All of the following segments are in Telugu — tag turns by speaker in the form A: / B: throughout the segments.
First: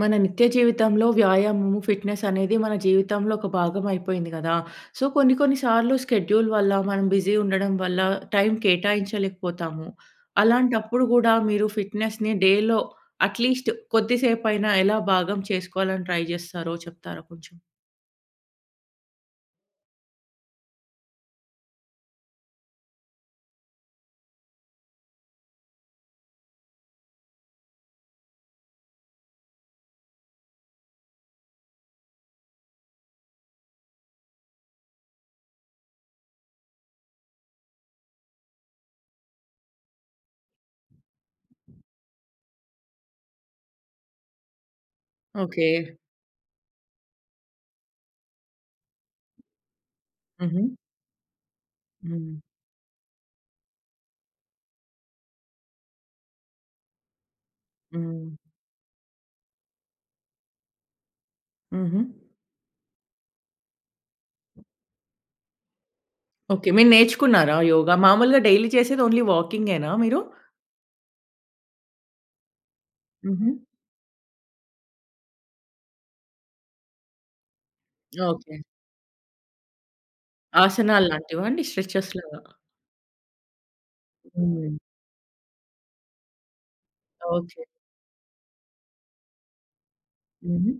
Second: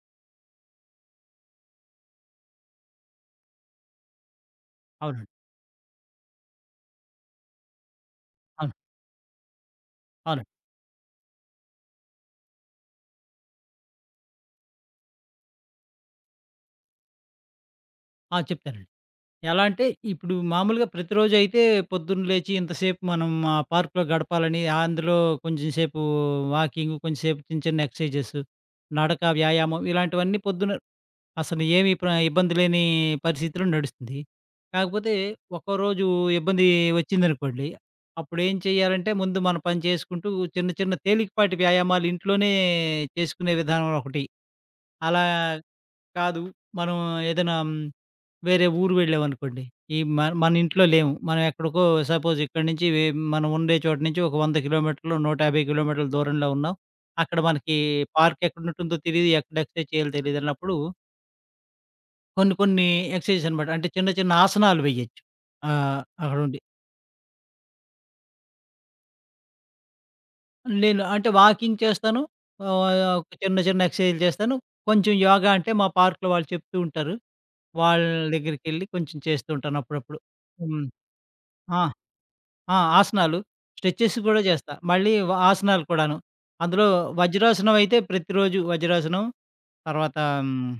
A: మన నిత్య జీవితంలో వ్యాయామము, ఫిట్‌నెస్ అనేది మన జీవితంలో ఒక భాగం అయిపోయింది గదా! సో, కొన్ని
B: అవునండి.
A: కొన్ని సార్లు షెడ్యూల్ వల్ల, మనం బిజీ ఉండడం వల్ల టైం
B: అవును.
A: కేటాయించలేకపోతాము.
B: అవునండి.
A: అలాంటప్పుడు గూడా మీరు ఫిట్‌నెస్‌ని డేలో అట్‌లీస్ట్ కొద్దిసేపైనా ఎలా భాగం చేసుకోవాలని ట్రై జేస్తారో చెప్తారా కొంచెం?
B: ఆ! చెప్తానండి. ఎలా అంటే ఇప్పుడు మామూలుగా ప్రతిరోజు అయితే పొద్దున్న లేచి ఇంతసేపు మనం ఆ పార్క్‌లో గడపాలని ఆ అందులో కొంచెం సేపు వాకింగ్, కొంచెం సేపు చిన్న చిన్న ఎక్సర్‌సైజెస్, నడక, వ్యాయామం ఇలాంటివన్నీ పొద్దున అసలు ఏమి ఇబ్బంది లేని పరిస్థితిలో నడుస్తుంది. కాకపోతే ఒక్కరోజు ఇబ్బంది వచ్చిందనుకోండి, అప్పుడేం చేయాలంటే ముందు మన పని చేసుకుంటూ చిన్న చిన్న తేలికపాటి వ్యాయామాలు ఇంట్లోనే చేసుకునే విధానం ఒకటి. అలా
A: ఓకే.
B: కాదు. మనం ఏదైనా వేరే ఊరు వెళ్ళామనుకోండి. ఈ మన
A: హుహు.
B: ఇంట్లో లేము. మనం ఎక్కడికో
A: హ్మ్.
B: సపోజ్ ఇక్కడి నుంచి మనం ఉండే చోటు నుంచి ఒక 100 కిలోమీటర్లు, 150 కిలోమీటర్ల దూరంలో ఉన్నాం. అక్కడ మనకి
A: హ్మ్.
B: పార్క్ ఎక్కడుంటుందో తెలీదు. ఎక్కడ ఎక్సర్సైజ్ చేయాలో తెలీదన్నప్పుడు
A: హుహు.
B: కొన్ని కొన్ని ఎక్సర్సైజెస్ అనమాట. అంటే చిన్న చిన్న ఆసనాలు వేయొచ్చు. ఆహ్, అక్కడుండి.
A: ఓకే. మీరు నేర్చుకున్నారా యోగా? మామూలుగా డైలీ చేసేది ఓన్లీ వాకింగేనా మీరు?
B: నేను అంటే వాకింగ్ చేస్తాను. ఆహ్,
A: హుహు.
B: చిన్న చిన్న ఎక్సర్సైజ్‌లు చేస్తాను. కొంచెం యోగా అంటే మా పార్క్‌లో వాళ్ళు చెప్తూ ఉంటారు. వాళ్ళ
A: ఓకే.
B: దగ్గరికెళ్ళి కొంచెం చేస్తూ ఉంటాను అప్పుడప్పుడు. హ్మ్.
A: ఆసనాలు లాంటివా అండి?
B: ఆ!
A: స్ట్రెచెస్ లాగా?
B: ఆ! ఆసనాలు. స్ట్రెచెస్ కూడా చేస్తా.
A: హ్మ్.
B: మళ్ళీ ఆసనాలు కూడాను. అందులో
A: ఓకే.
B: వజ్రాసనం అయితే ప్రతిరోజు వజ్రాసనం. తర్వాత హ్మ్,
A: హుహు.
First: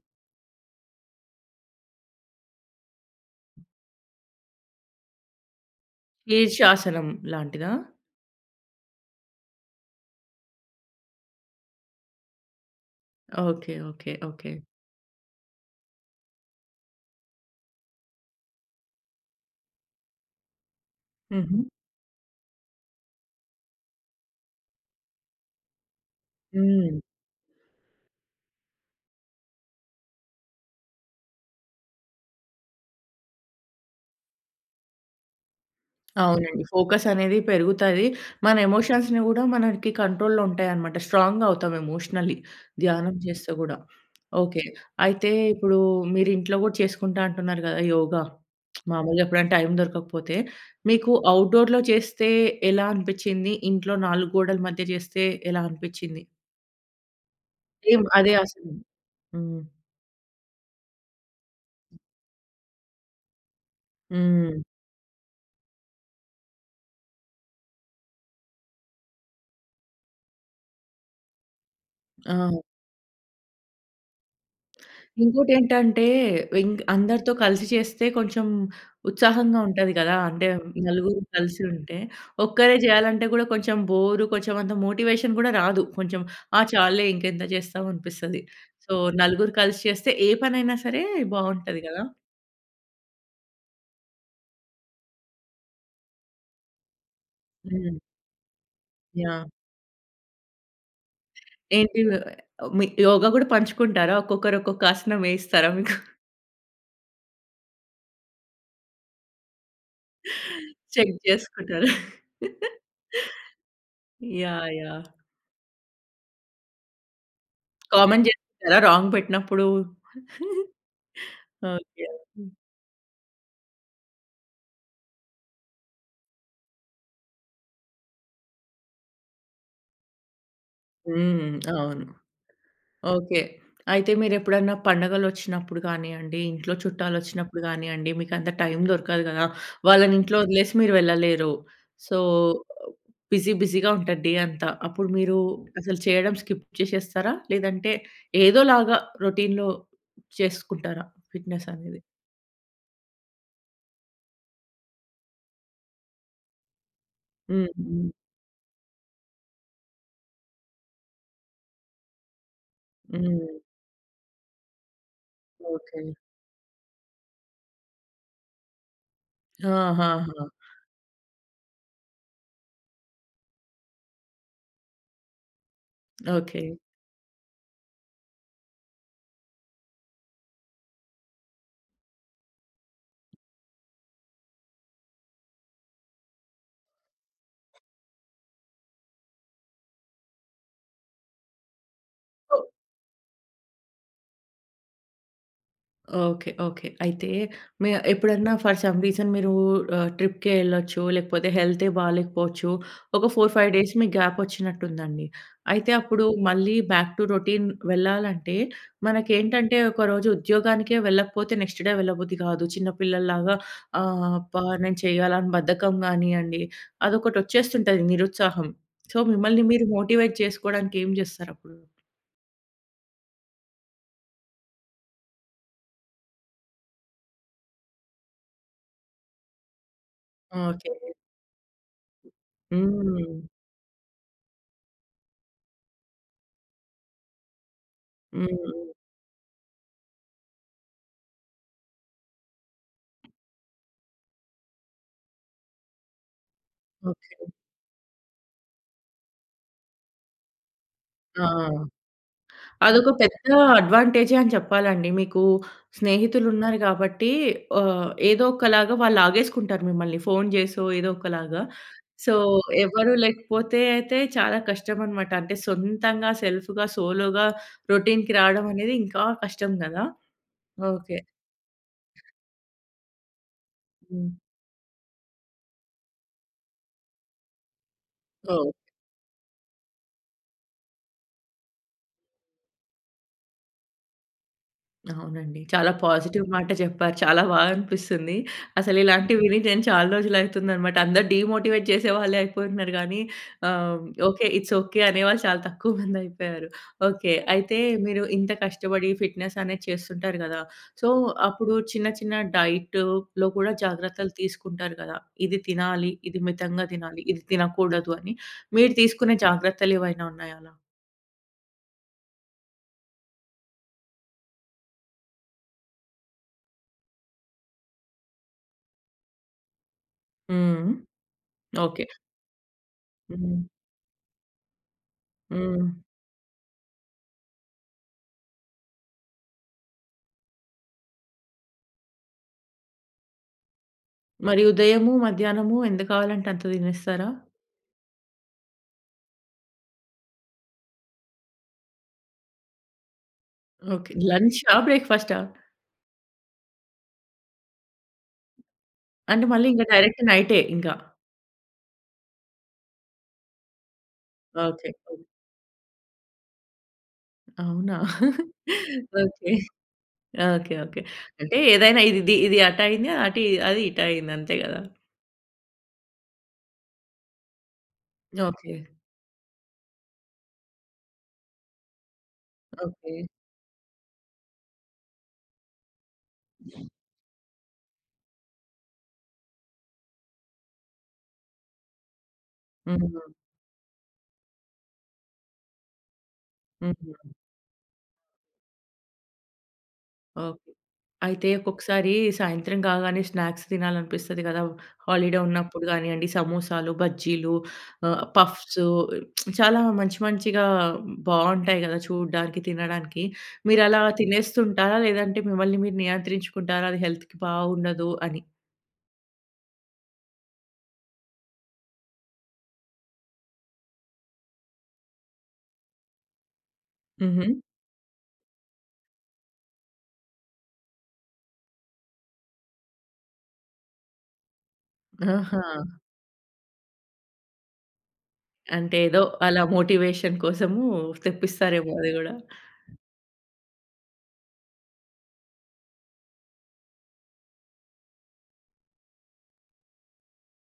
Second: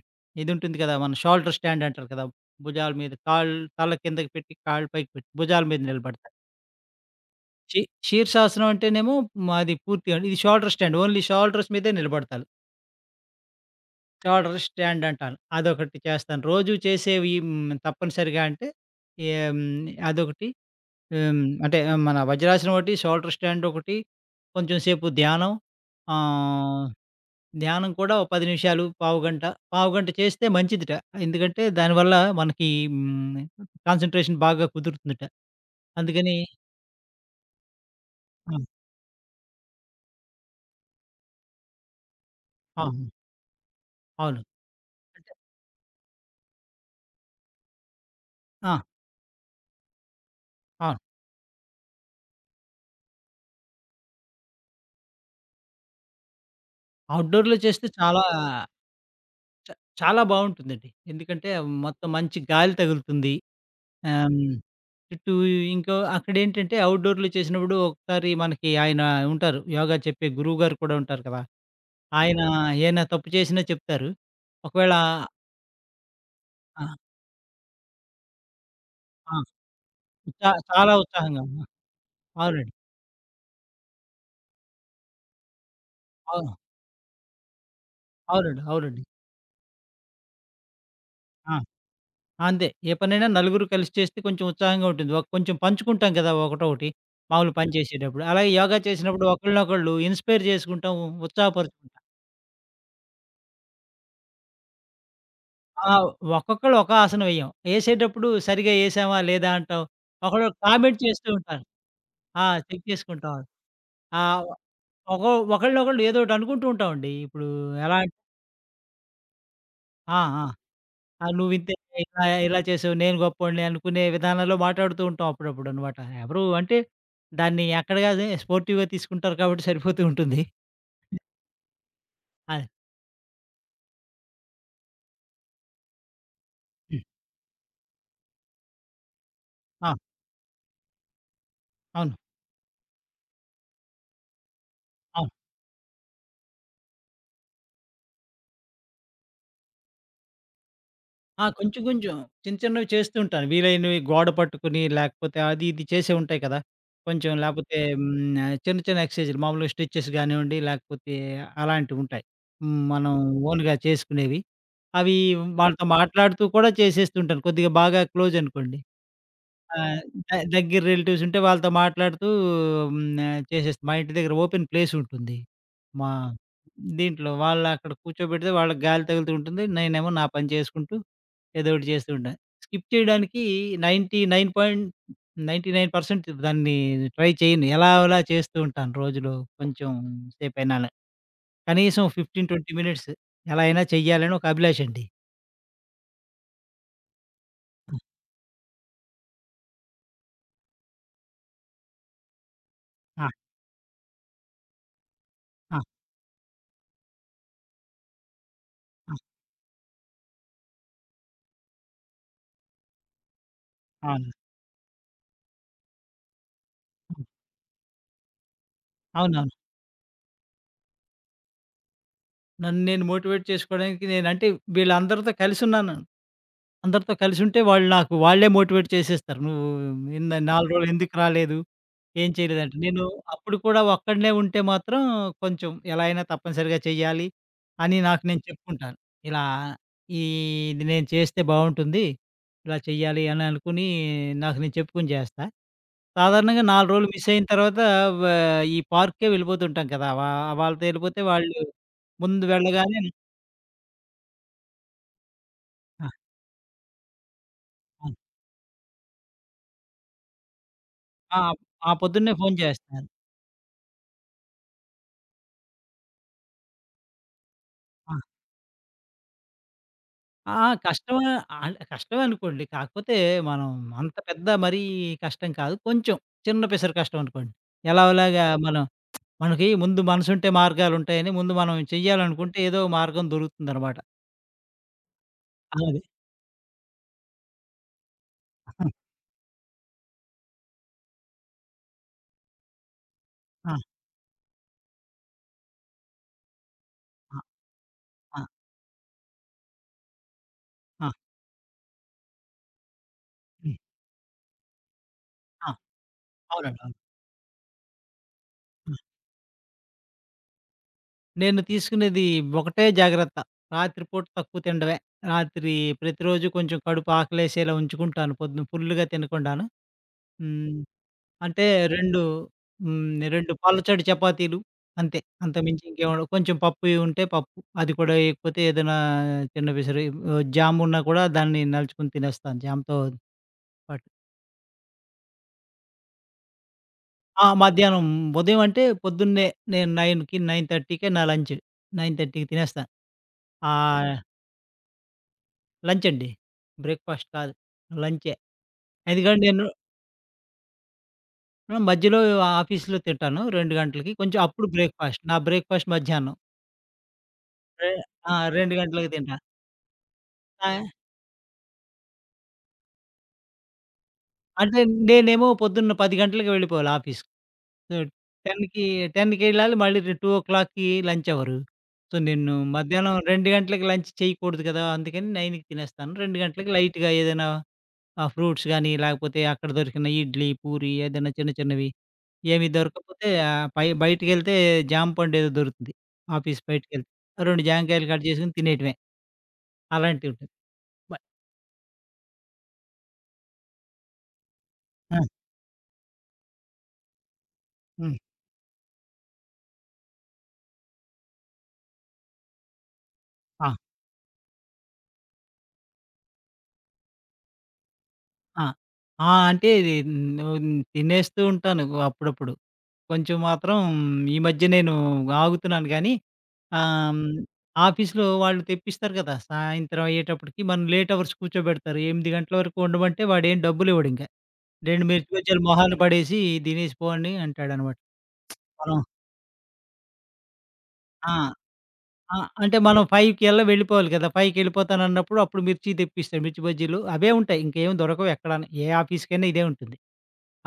B: ఇదుంటుంది కదా! మన షోల్డర్ స్టాండ్ అంటారు కదా! భుజాల మీద కాళ్ళు తల కిందకి పెట్టి, కాళ్ళు పైకి పెట్టి భుజాల మీద నిలబడతా.
A: శీర్షాసనం లాంటిదా?
B: శీ శీర్షాసనం అంటేనేమో మాది పూర్తిగా ఇది షోల్డర్ స్టాండ్. ఓన్లీ షోల్డర్స్ మీదే నిలబడతాను.
A: Okay. Okay. Okay.
B: Shoulder stand అంటాను. అదొకటి చేస్తాను. రోజు చేసేవి తప్పనిసరిగా అంటే, ఏం అదొకటి. హ్మ్.
A: హుహు.
B: అంటే మన వజ్రాసనం ఒకటి, షోల్డర్ స్టాండ్ ఒకటి, కొంచెం సేపు ధ్యానం. ఆహ్,
A: హ్మ్.
B: ధ్యానం కూడా ఓ 10 నిమిషాలు, పావుగంట, పావుగంట చేస్తే మంచిదిట. ఎందుకంటే దానివల్ల మనకి హ్మ్, కాన్సంట్రేషన్ బాగా కుదురుతుందట. అందుకని
A: అవునండి. ఫోకస్ అనేది పెరుగుతది. మన
B: ఆ!
A: ఎమోషన్స్‌ని గూడా మనకి కంట్రోల్‌లో ఉంటాయన్నమాట. స్ట్రాంగ్‌గా అవుతాం ఎమోషనల్లీ
B: ఆ!
A: ధ్యానం చేస్తే గూడా.
B: అవును.
A: ఓకే. అయితే
B: అంటే
A: ఇప్పుడు మీరు ఇంట్లో గూడా చేసుకుంటా అంటున్నారు గదా! యోగా.
B: ఆ!
A: మామూలుగా ఎప్పుడైనా టైం దొరకకపోతే,
B: అవును.
A: మీకు అవుట్‌డోర్‌లో చేస్తే ఎలా అనిపిచ్చింది? ఇంట్లో 4 గోడల మధ్య చేస్తే ఎలా అనిపిచ్చింది?
B: అవుట్‌డోర్‌లో చేస్తే
A: సేమ్
B: చాలా
A: అదే ఆసనం. హ్మ్.
B: చాలా బావుంటుందండి. ఎందుకంటే మొత్తం మంచి గాలి తగులుతుంది. ఆహ్, హ్మ్.
A: హ్మ్.
B: చుట్టూ ఇంకో అక్కడేంటంటే అవుట్‌డోర్‌లో చేసినప్పుడు ఒకసారి మనకి ఆయన ఉంటారు. యోగా చెప్పే గురువు గారు కూడా ఉంటారు కదా!
A: ఆ!
B: ఆయన అవును. ఏమైనా తప్పు చేసినా చెప్తారు. ఒకవేళ
A: ఇంకోటేంటంటే
B: అవును.
A: అందరితో కలిసి చేస్తే కొంచెం
B: ఆ!
A: ఉత్సాహంగా ఉంటది గదా!
B: ఆ!
A: అంటే
B: చాలా
A: నలుగురు
B: ఉత్సాహంగా
A: కలిసి
B: ఉన్నా.
A: ఉంటే.
B: అవునండి.
A: ఒక్కరే జేయాలంటే గూడా కొంచెం బోరు, కొంచెం అంత మోటివేషన్ గూడా రాదు. కొంచెం
B: అవును.
A: ఆ! చాలులే ఇంకెంత చేస్తాం అనిపిస్తది.
B: అవునండి.
A: సో,
B: అవునండి.
A: నలుగురు కలిసి చేస్తే ఏ పనైనా సరే
B: ఆ!
A: బావుంటది గదా!
B: అంతే. ఏ పనైనా నలుగురు కలిసి చేస్తే కొంచెం ఉత్సాహంగా ఉంటుంది. ఒక కొంచెం పంచుకుంటాం కదా! ఒకటొకటి మామూలు పని
A: హ్మ్.
B: చేసేటప్పుడు. అలాగే యోగా చేసినప్పుడు
A: యాహ్!
B: ఒకళ్ళనొకళ్ళు ఇన్స్పైర్ చేసుకుంటాం,
A: ఏంటి
B: ఉత్సాహపరుచుకుంటాం.
A: మీ యోగా గూడా పంచుకుంటారా? ఒక్కొక్కరు ఒక్కొక్క ఆసనం వేయిస్తారా
B: ఆ!
A: మీకు?
B: ఒక్కొక్కళ్ళు ఒక ఆసనం వెయ్యం. ఏసేటప్పుడు సరిగ్గా ఏసామా లేదా అంటాం. ఒకళ్ళు కామెంట్
A: చెక్
B: చేస్తూ ఉంటారు.
A: జేసుకుంటారా?
B: ఆ! చెక్ చేసుకుంటాం. ఆహ్,
A: యాహ్! యాహ్!
B: ఒక ఒకళ్ళనొకళ్ళు ఏదోకటి అనుకుంటూ ఉంటామండి. ఇప్పుడు ఎలా అంటే
A: కామెంట్ చేస్తుంటారా రాంగ్ పెట్టినప్పుడు?
B: ఆ! ఆ! ఆ! నువ్వింతే
A: ఓకే.
B: ఇలా, ఇలా చేసావు నేను గొప్పోడిని అనుకునే విధానంలో మాట్లాడుతూ ఉంటాం అప్పుడప్పుడనమాట. ఎవరు అంటే దాన్ని ఎక్కడగా అదే స్పోర్టివ్‌గా తీసుకుంటారు కాబట్టి సరిపోతూ ఉంటుంది.
A: హ్మ్. అవును.
B: అది.
A: ఓకే. అయితే మీరెప్పుడన్నా పండగలొచ్చినప్పుడు గానియండి, ఇంట్లో
B: హ్మ్.
A: చుట్టాలొచ్చినప్పుడు గానియండి, మీకంత టైం దొరకదు గదా!
B: ఆ!
A: వాళ్ళని ఇంట్లో వదిలేసి మీరు వెళ్ళలేరు. సో,
B: అవును.
A: బిజీ బిజీగా ఉంటది డే అంతా. అప్పుడు
B: అవును.
A: మీరు అసలు చేయడం స్కిప్ చేసేస్తారా? లేదంటే ఏదోలాగా రొటీన్‌లో చేసుకుంటారా
B: ఆ!
A: ఫిట్‌నెస్
B: కొంచెం
A: అనేది?
B: కొంచెం. చిన్న చిన్నవి చేస్తూ ఉంటాను. వీలైనవి గోడ పట్టుకొని లేకపోతే అది ఇది చేసే ఉంటాయి కదా! కొంచెం
A: హ్మ్.
B: లేకపోతే
A: హ్మ్.
B: చిన్న చిన్న ఎక్సర్సైజులు మామూలుగా స్ట్రెచెస్ గానివ్వండి, లేకపోతే అలాంటివుంటాయి. మనం
A: హ్మ్.
B: ఓన్‌గా చేసుకునేవి. అవి వాళ్ళతో
A: ఓకే.
B: మాట్లాడుతూ కూడా చేసేస్తూ ఉంటాను. కొద్దిగా బాగా క్లోజ్ అనుకోండి. ఆ!
A: ఆహాహా!
B: దగ్గర రిలేటివ్స్ ఉంటే వాళ్ళతో మాట్లాడుతూ చేసేస్తా. మా ఇంటి దగ్గర ఓపెన్ ప్లేస్ ఉంటుంది. మా
A: ఓకే.
B: దీంట్లో వాళ్ళు అక్కడ కూర్చోబెడితే వాళ్ళకి గాలి తగులుతూ ఉంటుంది. నేనేమో నా పని చేసుకుంటూ ఏదో ఒకటి చేస్తూ ఉంటాను. స్కిప్ చేయడానికి 99.99% దాన్ని ట్రై చేయను. ఎలాగోలా చేస్తూ ఉంటాను రోజులో కొంచెం సేపైనాను. కనీసం 15, 20 మినిట్స్ ఎలా అయినా చెయ్యాలని ఒక అభిలాషండి.
A: ఓకే. ఓకే. అయితే మీ ఎప్పుడన్నా ఫర్ సమ్ రీజన్ మీరు ఆహ్, ట్రిప్‌కే ఎళ్ళొచ్చు, లేకపోతే హెల్తే బాలేకపోవచ్చు. ఒక
B: ఆ!
A: 4, 5 డేస్ మీకు గ్యాప్ వచ్చినట్టుందండి.
B: ఆ! ఆ!
A: అయితే అప్పుడు మళ్ళీ బ్యాక్ టు రొటీన్ వెళ్ళాలంటే మనకేంటంటే ఒకరోజు ఉద్యోగానికే వెళ్ళకపోతే నెక్స్ట్ డే వెళ్ళబుద్ధి కాదు. చిన్న పిల్లల్లాగా
B: ఆ! అవును.
A: ఆహ్, అబ్బా! నేను చేయాలని బద్ధకం గానియండి, అదొకటొచ్చేస్తుంటది నిరుత్సాహం. సో,
B: అవును.
A: మిమ్మల్ని మీరు మోటివేట్ చేసుకోవడానికి ఏం చేస్తారప్పుడు?
B: నన్ను నేను మోటివేట్ చేసుకోవడానికి నేనంటే వీళ్ళందరితో కలిసున్నాను. అందరితో కలిసుంటే వాళ్ళు నాకు వాళ్ళే మోటివేట్ చేసేస్తారు. "నువ్వు ఇంద నాలుగు రోజులు
A: ఓకే.
B: ఎందుకు రాలేదు? ఏం చేయలేదంటే" నేను
A: హ్మ్.
B: అప్పుడు కూడా ఒక్కడినే ఉంటే మాత్రం కొంచెం ఎలా అయినా తప్పనిసరిగా చేయాలి అని నాకు నేను
A: హ్మ్.
B: చెప్పుకుంటాను. ఇలా ఈ ఇది నేను చేస్తే బావుంటుంది. ఇలా చెయ్యాలి అని అనుకుని నాకు నేను చెప్పుకొని చేస్తా. సాధారణంగా 4 రోజులు మిస్
A: ఓకే.
B: అయిన తర్వాత వ ఈ పార్క్‌కే వెళ్ళిపోతుంటాం కదా! వాళ్ళతో వెళ్ళిపోతే
A: ఆ!
B: వాళ్ళు ముందు వెళ్ళగానే
A: అదొక పెద్ద అడ్వాంటేజే అని చెప్పాలండి. మీకు స్నేహితులున్నారు గాబట్టి ఆహ్,
B: అవును.
A: ఏదో ఒకలాగా వాళ్ళు ఆగేసుకుంటారు మిమ్మల్ని. ఫోను జేసో ఏదో
B: ఆ!
A: ఒకలాగా.
B: ఆ పొద్దున్నే
A: సో,
B: ఫోను చేస్తాను.
A: ఎవరు లేకపోతే అయితే చాలా కష్టమనమాట. అంటే సొంతంగా సెల్ఫ్‌గా, సోలోగా
B: ఆ!
A: రొటీన్‌కి రావడం అనేది ఇంకా కష్టం గదా!
B: ఆ!
A: ఓకే.
B: కష్టమే కష్టమే అనుకోండి. కాకపోతే మనం అంత
A: హ్మ్.
B: పెద్ద మరీ కష్టం కాదు. కొంచెం చిన్న పెసరు కష్టం అనుకోండి. ఎలాగోలాగా
A: ఓహ్!
B: మనం మనకి ముందు మనసుంటే మార్గాలుంటాయని ముందు మనం చెయ్యాలనుకుంటే ఏదో మార్గం దొరుకుతుందనమాట.
A: అవునండి. చాలా
B: అలాగే
A: పాజిటివ్ మాట చెప్పారు. చాలా బాగా అనిపిస్తుంది. అసలు ఇలాంటివి విని నేను చాలా రోజులయితుందనమాట. అందరూ డీమోటివేట్ చేసేవాళ్ళే అయిపోతున్నారు గానీ,
B: ఆ!
A: ఆహ్, ఓకే. ఇట్స్ ఓకే అనేవాళ్ళు చాలా తక్కువ మందయిపోయారు. ఓకే.
B: ఆ!
A: అయితే మీరు
B: ఆ!
A: ఇంత కష్టపడి ఫిట్‌నెస్ అనేది చేస్తుంటారు గదా!
B: ఆ!
A: సో, అప్పుడు చిన్న చిన్న డైట్‌లో కూడా
B: హ్మ్.
A: జాగ్రత్తలు తీసుకుంటారు గదా! ఇది
B: ఆ!
A: తినాలి, ఇది
B: అవునండి.
A: మితంగా
B: అవును.
A: తినాలి, ఇది తినకూడదు అని. మీరు
B: ఆ!
A: తీసుకునే జాగ్రత్తలేవైనా ఉన్నాయా అలా?
B: నేను తీసుకునేది ఒకటే జాగ్రత్త. రాత్రిపూట తక్కువ తినడమే. రాత్రి ప్రతిరోజు కొంచెం కడుపు ఆకలేసేలా ఉంచుకుంటాను. పొద్దున ఫుల్లుగా తినకుండాను. హ్మ్.
A: హ్మ్.
B: అంటే
A: ఓకే.
B: 2 2
A: హ్మ్.
B: పాలచాడు చపాతీలు అంతే. అంతకుమించి
A: హ్మ్.
B: ఇంకేం ఉండవు. కొంచెం పప్పు ఉంటే పప్పు. అది కూడా వేయకపోతే ఏదైనా చిన్న పిసరు జామ్ ఉన్నా కూడా దాన్ని నలుచుకొని తినేస్తాను జామ్‌తో పాటు.
A: మరి ఉదయము, మధ్యాహ్నము ఎంత కావాలంటే అంత తినేస్తారా?
B: ఆ! మధ్యాహ్నం ఉదయం అంటే పొద్దున్నే నేను 9:00కి, 9:30కే నా లంచ్. 9:30కి తినేస్తాను.
A: ఓకే.
B: ఆహ్,
A: లంచా? బ్రేక్‌ఫాస్టా?
B: లంచ్ అండి. బ్రేక్‌ఫాస్ట్ కాదు. లంచే. ఎందుకంటే
A: అంటే
B: నేను
A: మళ్ళీ ఇంక డైరెక్ట్ నైటే ఇంకా.
B: మధ్యలో ఆఫీస్‌లో తింటాను 2 గంటలకి. కొంచెం అప్పుడు
A: ఓకే. ఓకే.
B: బ్రేక్‌ఫాస్ట్. నా బ్రేక్‌ఫాస్ట్ మధ్యాహ్నం. రె
A: అవునా?
B: ఆ! 2 గంటలకి తింటా.
A: ఓకే.
B: ఆ!
A: ఓకే. ఓకే. అంటే ఏదైనా ఇది ఇది ఇది అటయింది. అటు అది ఇటయింది అంతే
B: అంటే
A: గదా!
B: నేనేమో పొద్దున్న 10 గంటలకి వెళ్ళిపోవాలి ఆఫీస్‌కి. So,
A: okay.
B: 10కి 10కి ఎళ్ళాలి. మళ్ళీ 2:00కి లంచ్ అవరు. సో, నేను
A: ఓకే.
B: మధ్యాహ్నం 2 గంటలకి లంచ్ చేయకూడదు కదా! అందుకని 9కి తినేస్తాను. 2 గంటలకి లైట్‌గా ఏదైనా ఆ ఫ్రూట్స్ గానీ, లేకపోతే అక్కడ దొరికిన ఇడ్లీ, పూరి ఏదైనా చిన్న చిన్నవి. ఏమి
A: హ్మ్.
B: దొరకకపోతే పై బయటికెళ్తే జామ పండు ఏదో దొరుకుతుంది. ఆఫీస్ బయటికెళ్తే.
A: హ్మ్.
B: 2 జామకాయలు కట్ చేసుకొని తినేయటమే. అలాంటివి ఉంటాయి.
A: ఓకే.
B: బ
A: అయితే ఒక్కొక్కసారి సాయంత్రం కాగానే స్నాక్స్ తినాలనిపిస్తది కదా!
B: ఆ!
A: హాలిడే ఉన్నప్పుడు గానియండి, సమోసాలు, బజ్జీలు,
B: హ్మ్.
A: ఆహ్, పఫ్స్ చాలా మంచి మంచిగా బావుంటాయి కదా! చూడడానికి, తినడానికి.
B: ఆ!
A: మీరలా తినేస్తుంటారా? లేదంటే మిమ్మల్ని మీరు నియంత్రించుకుంటారా? అది హెల్త్‌కి బాగుండదు అని?
B: ఆ! ఆ! అంటే ఇది తినేస్తూ ఉంటాను అప్పుడప్పుడు. కొంచెం మాత్రం ఈ మధ్య నేను ఆగుతున్నాను గానీ, ఆహ్, హ్మ్,
A: హుహు.
B: ఆఫీస్‌లో వాళ్ళు తెప్పిస్తారు కదా! సాయంత్రం అయ్యేటప్పటికి మనం లేట్ అవర్స్ కూర్చోబెడతారు. 8 గంటల వరకు ఉండమంటే వాడేం డబ్బులివ్వడింక. 2 మిర్చి బజ్జీలు
A: ఆహా!
B: మొహాన పడేసి తినేసి పో అని అంటాడనమాట. మనం
A: అంటే ఏదో అలా మోటివేషన్ కోసము
B: ఆ!
A: తెప్పిస్తారేమో అది గూడా.
B: ఆ! అంటే మనం 5కల్లా వెళ్ళిపోవాలి కదా! 5కెళ్ళిపోతానన్నప్పుడు అప్పుడు మిర్చి తెప్పిస్తాడు. మిర్చి బజ్జీలు అవే ఉంటాయి. ఇంకేం దొరకవు ఎక్కడాను. ఏ ఆఫీస్‌కైనా ఇదే ఉంటుంది.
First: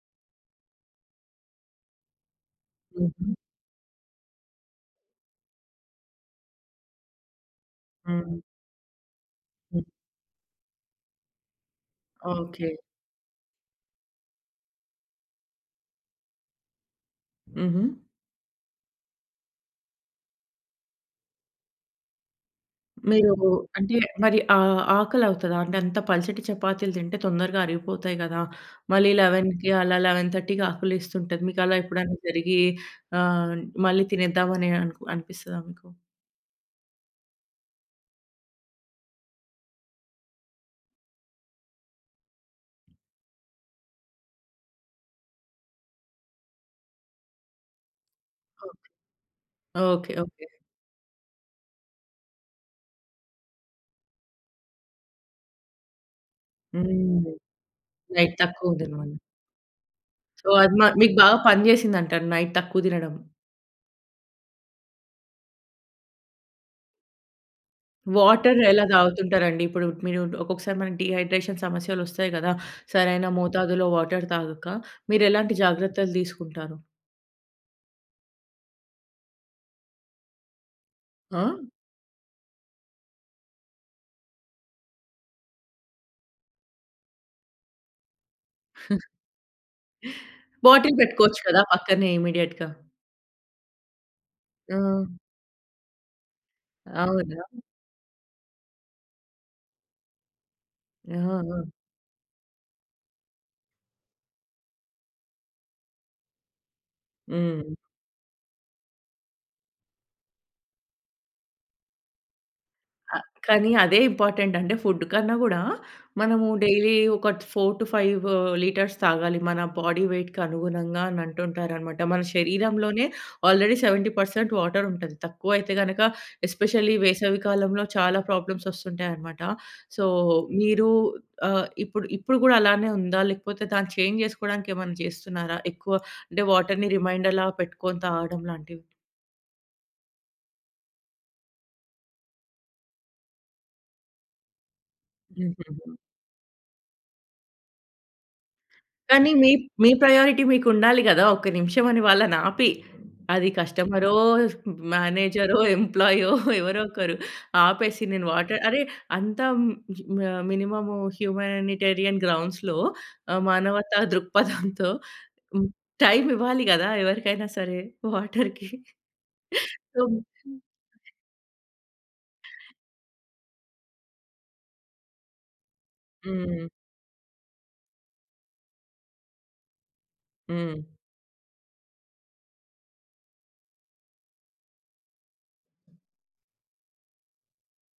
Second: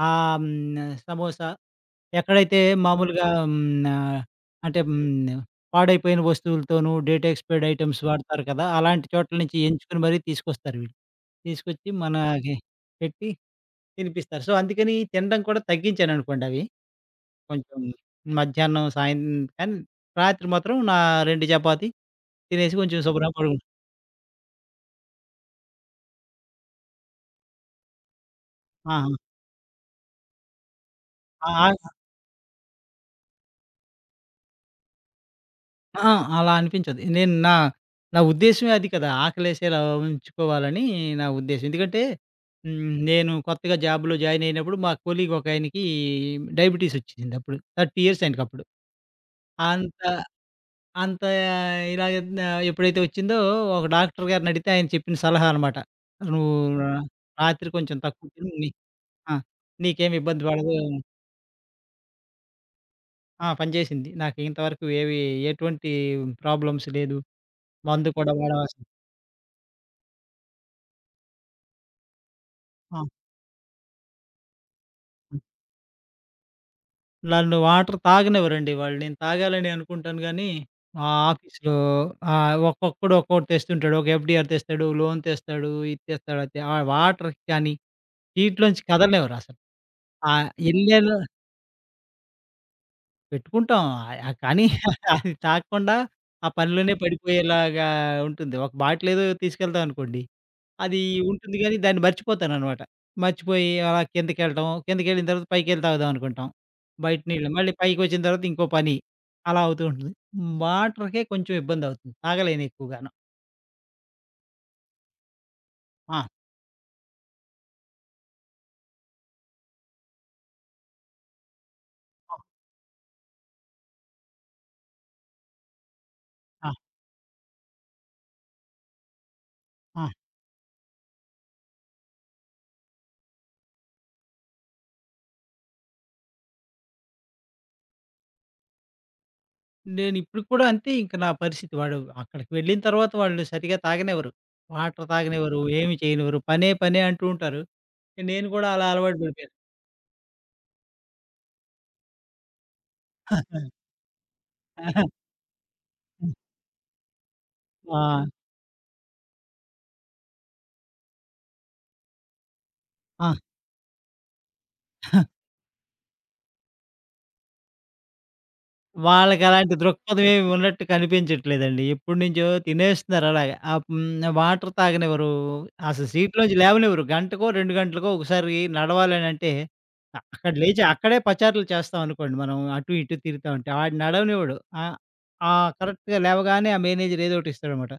B: సమోసా ఎక్కడైతే మామూలుగా
A: హుహు.
B: అంటే పాడైపోయిన వస్తువులతోనూ డేట్ ఎక్స్‌పైర్డ్ ఐటెమ్స్
A: హ్మ్.
B: వాడతారు కదా! అలాంటి చోట్ల నుంచి
A: హ్మ్.
B: ఎంచుకొని మరీ తీసుకొస్తారు వీళ్ళు. తీసుకొచ్చి మనకి
A: ఓకే.
B: పెట్టి తినిపిస్తారు. సో, అందుకని తినడం కూడా తగ్గించాననుకోండి అవి. కొంచెం
A: హుహు.
B: మధ్యాహ్నం, సాయం కానీ రాత్రి మాత్రం నా 2 చపాతీ తినేసి కొంచెం
A: మీరు
B: శుభ్రంగా పడుకుంటా.
A: అంటే మరి ఆహ్, ఆకలవుతదా? అంటే అంత పల్చటి చపాతీలు తింటే తొందరగా అరిగిపోతాయి గదా! మళ్ళీ
B: ఆహా!
A: 11:00కి అలా 11:30కి ఆకలేస్తుంటది.
B: ఆ!
A: మీకలా
B: ఆ!
A: ఎప్పుడైనా జరిగి ఆహ్, మళ్ళీ తినేద్దామని అనిపిస్తదా మీకు?
B: ఆ! అలా అనిపించదు. నేను నా నా ఉద్దేశ్యమే అది కదా! ఆకలేసేలా ఉంచుకోవాలని నా ఉద్దేశ్యం. ఎందుకంటే హ్మ్. నేను కొత్తగా జాబ్‌లో జాయిన్ అయినప్పుడు మా కొలీగ్ ఒకాయనకి డయాబెటిస్ వచ్చింది అప్పుడు. 30 ఇయర్స్ ఆయనకప్పుడు. అంత
A: ఓకే. ఓకే.
B: అంత ఇలాగ ఎప్పుడైతే వచ్చిందో ఒక డాక్టర్ గారిని అడిగితే ఆయన చెప్పిన సలహా అనమాట. "నువ్వు
A: హ్మ్.
B: రాత్రి కొంచెం తక్కువ
A: నైట్
B: తిను నీ
A: తక్కువ తినమని.
B: ఆ! నీకేమి ఇబ్బంది
A: సో,
B: పడదు"
A: అది మీకు బాగా పని చేసిందంటారు నైట్ తక్కువ తినడం.
B: ఆ! పనిచేసింది. నాకు ఇంతవరకు ఏవి ఎటువంటి ప్రాబ్లమ్స్ లేదు. మందు కూడా
A: వాటర్
B: వాడవలసిన
A: ఎలా తాగుతుంటారండి? ఇప్పుడు మీరు ఒక్కొక్కసారి మనకి డీహైడ్రేషన్ సమస్యలొస్తాయి గదా!
B: ఆ!
A: సరైన మోతాదులో వాటర్ తాగక
B: ఆ!
A: మీరెలాంటి జాగ్రత్తలు తీసుకుంటారు?
B: నన్ను వాటర్ తాగనివ్వరండి వాళ్ళు. నేను తాగాలని అనుకుంటాను గానీ, మా
A: ఆ!
B: ఆఫీస్‌లో ఒక్కొక్కడు ఒక్కోటి తెస్తుంటాడు. ఒక ఎఫ్‌డీఆర్ తెస్తాడు, లోన్ తెస్తాడు, ఇది తెస్తాడు, అది ఆ వాటర్ కానీ నీటిలోంచి కదలనివ్వరసలు. ఆ!
A: బాటిల్
B: ఎళ్ళేలో
A: పెట్టుకోవచ్చు కదా! పక్కనే ఇమ్మీడియేట్‌గా.
B: పెట్టుకుంటాం. ఆహ్, కానీ
A: ఆ!
B: అది తాగకుండా ఆ పనిలోనే
A: అవునా!
B: పడిపోయేలాగా ఉంటుంది. ఒక బాటిల్ ఏదో తీసుకెళ్తాం అనుకోండి అది
A: ఆ!
B: ఉంటుంది గానీ,
A: ఆ!
B: దాన్ని మర్చిపోతాననమాట. మర్చిపోయి అలా కిందకెళ్ళటం, కిందకెళ్ళిన తర్వాత పైకెళ్ళి తాగుదామనుకుంటాం. బయట నీళ్ళు.
A: హ్మ్.
B: మళ్ళీ పైకొచ్చిన తర్వాత ఇంకో పని. అలా అవుతూ ఉంటుంది. వాటర్‌కే కొంచెం ఇబ్బందవుతుంది. తాగలేను ఎక్కువగాను.
A: ఆ! కానీ అదే ఇంపార్టెంట్ అంటే ఫుడ్ కన్నా గూడా
B: ఆ!
A: మనము డైలీ ఒక 4-5 లీటర్స్ తాగాలి. మన బాడీ వెయిట్‌కి అనుగుణంగా అని అంటుంటారనమాట. మన శరీరంలోనే ఆల్రెడీ 70% వాటర్ ఉంటది. తక్కువైతే గనక
B: ఆ!
A: ఎస్పెషల్లీ వేసవి కాలంలో చాలా ప్రాబ్లమ్స్ వస్తుంటాయనమాట. సో,
B: ఆ!
A: మీరు ఆహ్, ఇప్పుడు ఇప్పుడు గూడా అలానే ఉందా? లేకపోతే దాన్ని చేంజ్ జేసుకోవడానికి ఏమన్నా చేస్తున్నారా? ఎక్కువ అంటే వాటర్‌ని రిమైండర్‌లా పెట్టుకొని తాగడం లాంటివి?
B: నేనిప్పుడు కూడా అంతే ఇంక నా పరిస్థితి. వాడు అక్కడికి వెళ్ళిన తర్వాత వాళ్ళు సరిగ్గా తాగనివ్వరు. వాటర్ తాగనివ్వరు,
A: హుహుహు.
B: ఏమి చేయనివ్వరు. పనే పనే అంటూ ఉంటారు. నేను కూడా అలా అలవాటు
A: కానీ మీ
B: పడిపోయాను.
A: మీ ప్రయారిటీ మీకుండాలి గదా! ఒక్క నిమిషం అని వాళ్ళనాపి, అది కస్టమరో, మేనేజరో, ఎంప్లాయో ఎవరో ఒకరు ఆపేసి
B: ఆ!
A: నేను వాటర్ అరే! అంత మినిమమ్ హ్యుమానిటేరియన్ గ్రౌండ్స్‌లో
B: ఆ!
A: ఆహ్, మానవతా దృక్పథంతో హ్మ్. టైం ఇవ్వాలి గదా! ఎవరికైనా సరే వాటర్‌కి.
B: వాళ్ళకలాంటి
A: సో
B: దృక్పథం ఏమి ఉన్నట్టు కనిపించట్లేదండి. ఎప్పటినుంచో తినేస్తున్నారు అలాగే. ఆ! హ్మ్. వాటర్ తాగనివ్వరు. అసలు సీట్‌లోంచి
A: హ్మ్.
B: లేవనివ్వరు. గంటకో, 2 గంటలకో ఒకసారి నడవాలనంటే, అక్కడ
A: హ్మ్.
B: లేచి అక్కడే పచార్లు చేస్తామనుకోండి మనం అటు, ఇటు తిరుగుతా ఉంటే. ఆడు నడవనివ్వడు. ఆహ్, ఆ! కరెక్ట్‌గా లేవగానే ఆ మేనేజర్ ఏదో ఒకటి ఇస్తాడనమాట.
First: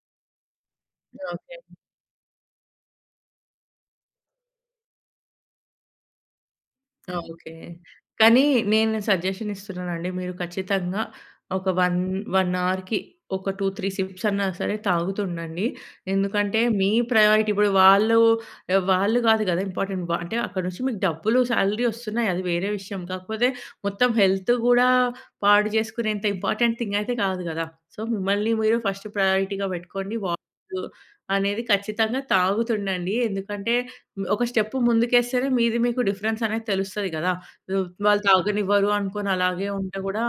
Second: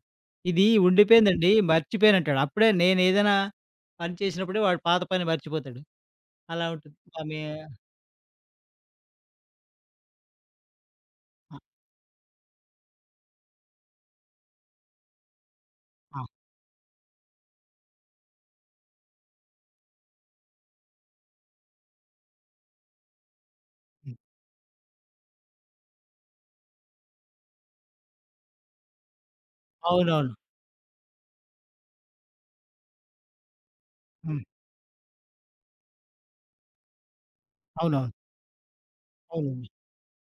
B: "ఇది ఉండిపోయిందండి,
A: ఓకే.
B: మర్చిపోయానంటాడు." అప్పుడే నేనేదైనా పని చేసినప్పుడే వాడు పాత పని మర్చిపోతాడు. అలా ఉంటుంది.
A: ఆ!
B: ఆమె
A: ఓకే. కానీ నేను సజెషన్ ఇస్తున్నానండి. మీరు ఖచ్చితంగా
B: ఆ!
A: ఒక 1, 1 అవర్‌కి ఒక 2, 3 సిప్స్ అన్నా సరే తాగుతుండండి.
B: ఆ!
A: ఎందుకంటే మీ ప్రయారిటీ ఇప్పుడు వాళ్ళు ఆహ్, వాళ్ళు కాదు కదా! ఇంపార్టెంట్. అంటే అక్కడ నుంచి మీకు డబ్బులు సాలరీ వస్తున్నాయి. అది వేరే విషయం. కాకపోతే మొత్తం
B: హ్మ్.
A: హెల్త్ గూడా పాడు చేసుకునేంత ఇంపార్టెంట్ థింగ్ అయితే కాదు కదా! సో, మిమ్మల్ని మీరు ఫస్ట్ ప్రయారిటీగా పెట్టుకోండి.
B: అవునవును.
A: వాటర్ అనేది ఖచ్చితంగా తాగుతుండండి. ఎందుకంటే
B: హ్మ్.
A: ఒక స్టెప్ ముందుకేస్తేనే మీది మీకు డిఫరెన్స్ అనేది తెలుస్తది గదా! ఆహ్,
B: అవునవును.
A: వాళ్ళు అవును. తాగనివ్వరు అనుకోని
B: అవునండి.
A: అలాగే ఉంటే గూడా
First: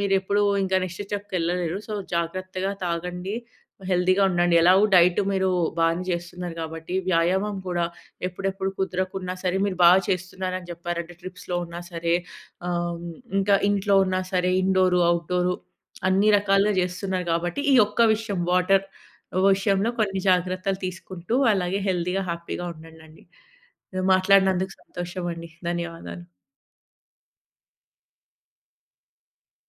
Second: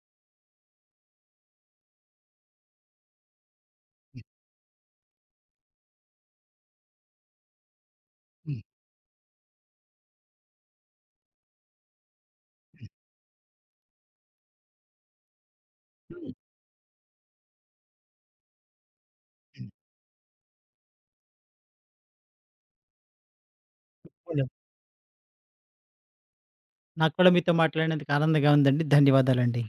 A: మీరెప్పుడు ఇంకా నెక్స్ట్ స్టెప్‌కెళ్ళలేరు. సో, జాగ్రత్తగా తాగండి. హెల్తీగా
B: హ్మ్.
A: ఉండండి. ఎలాగో డైట్ మీరు బానే చేస్తున్నారు కాబట్టి, వ్యాయామం కూడా ఎప్పుడెప్పుడు కుదరకున్నా సరే, మీరు బాగా చేస్తున్నారని జెప్పారంటే ట్రిప్స్‌లో ఉన్నా సరే, ఆహ్, ఇంకా ఇంట్లో ఉన్నా సరే ఇండోరు, అవుట్‌డోరు అన్ని
B: హ్మ్.
A: రకాలుగా జేస్తున్నారు గాబట్టి, ఈ ఒక్క విషయం వాటర్
B: హ్మ్.
A: విషయంలో కొన్ని జాగ్రత్తలు తీసుకుంటూ అలాగే హెల్తీగా, హ్యాపీగా ఉండండండి.
B: పోన్లే.
A: మాట్లాడినందుకు సంతోషమండి. ధన్యవాదాలు.
B: నాకు కూడా మీతో మాట్లాడినందుకు ఆనందంగా ఉందండి. ధన్యవాదాలండి.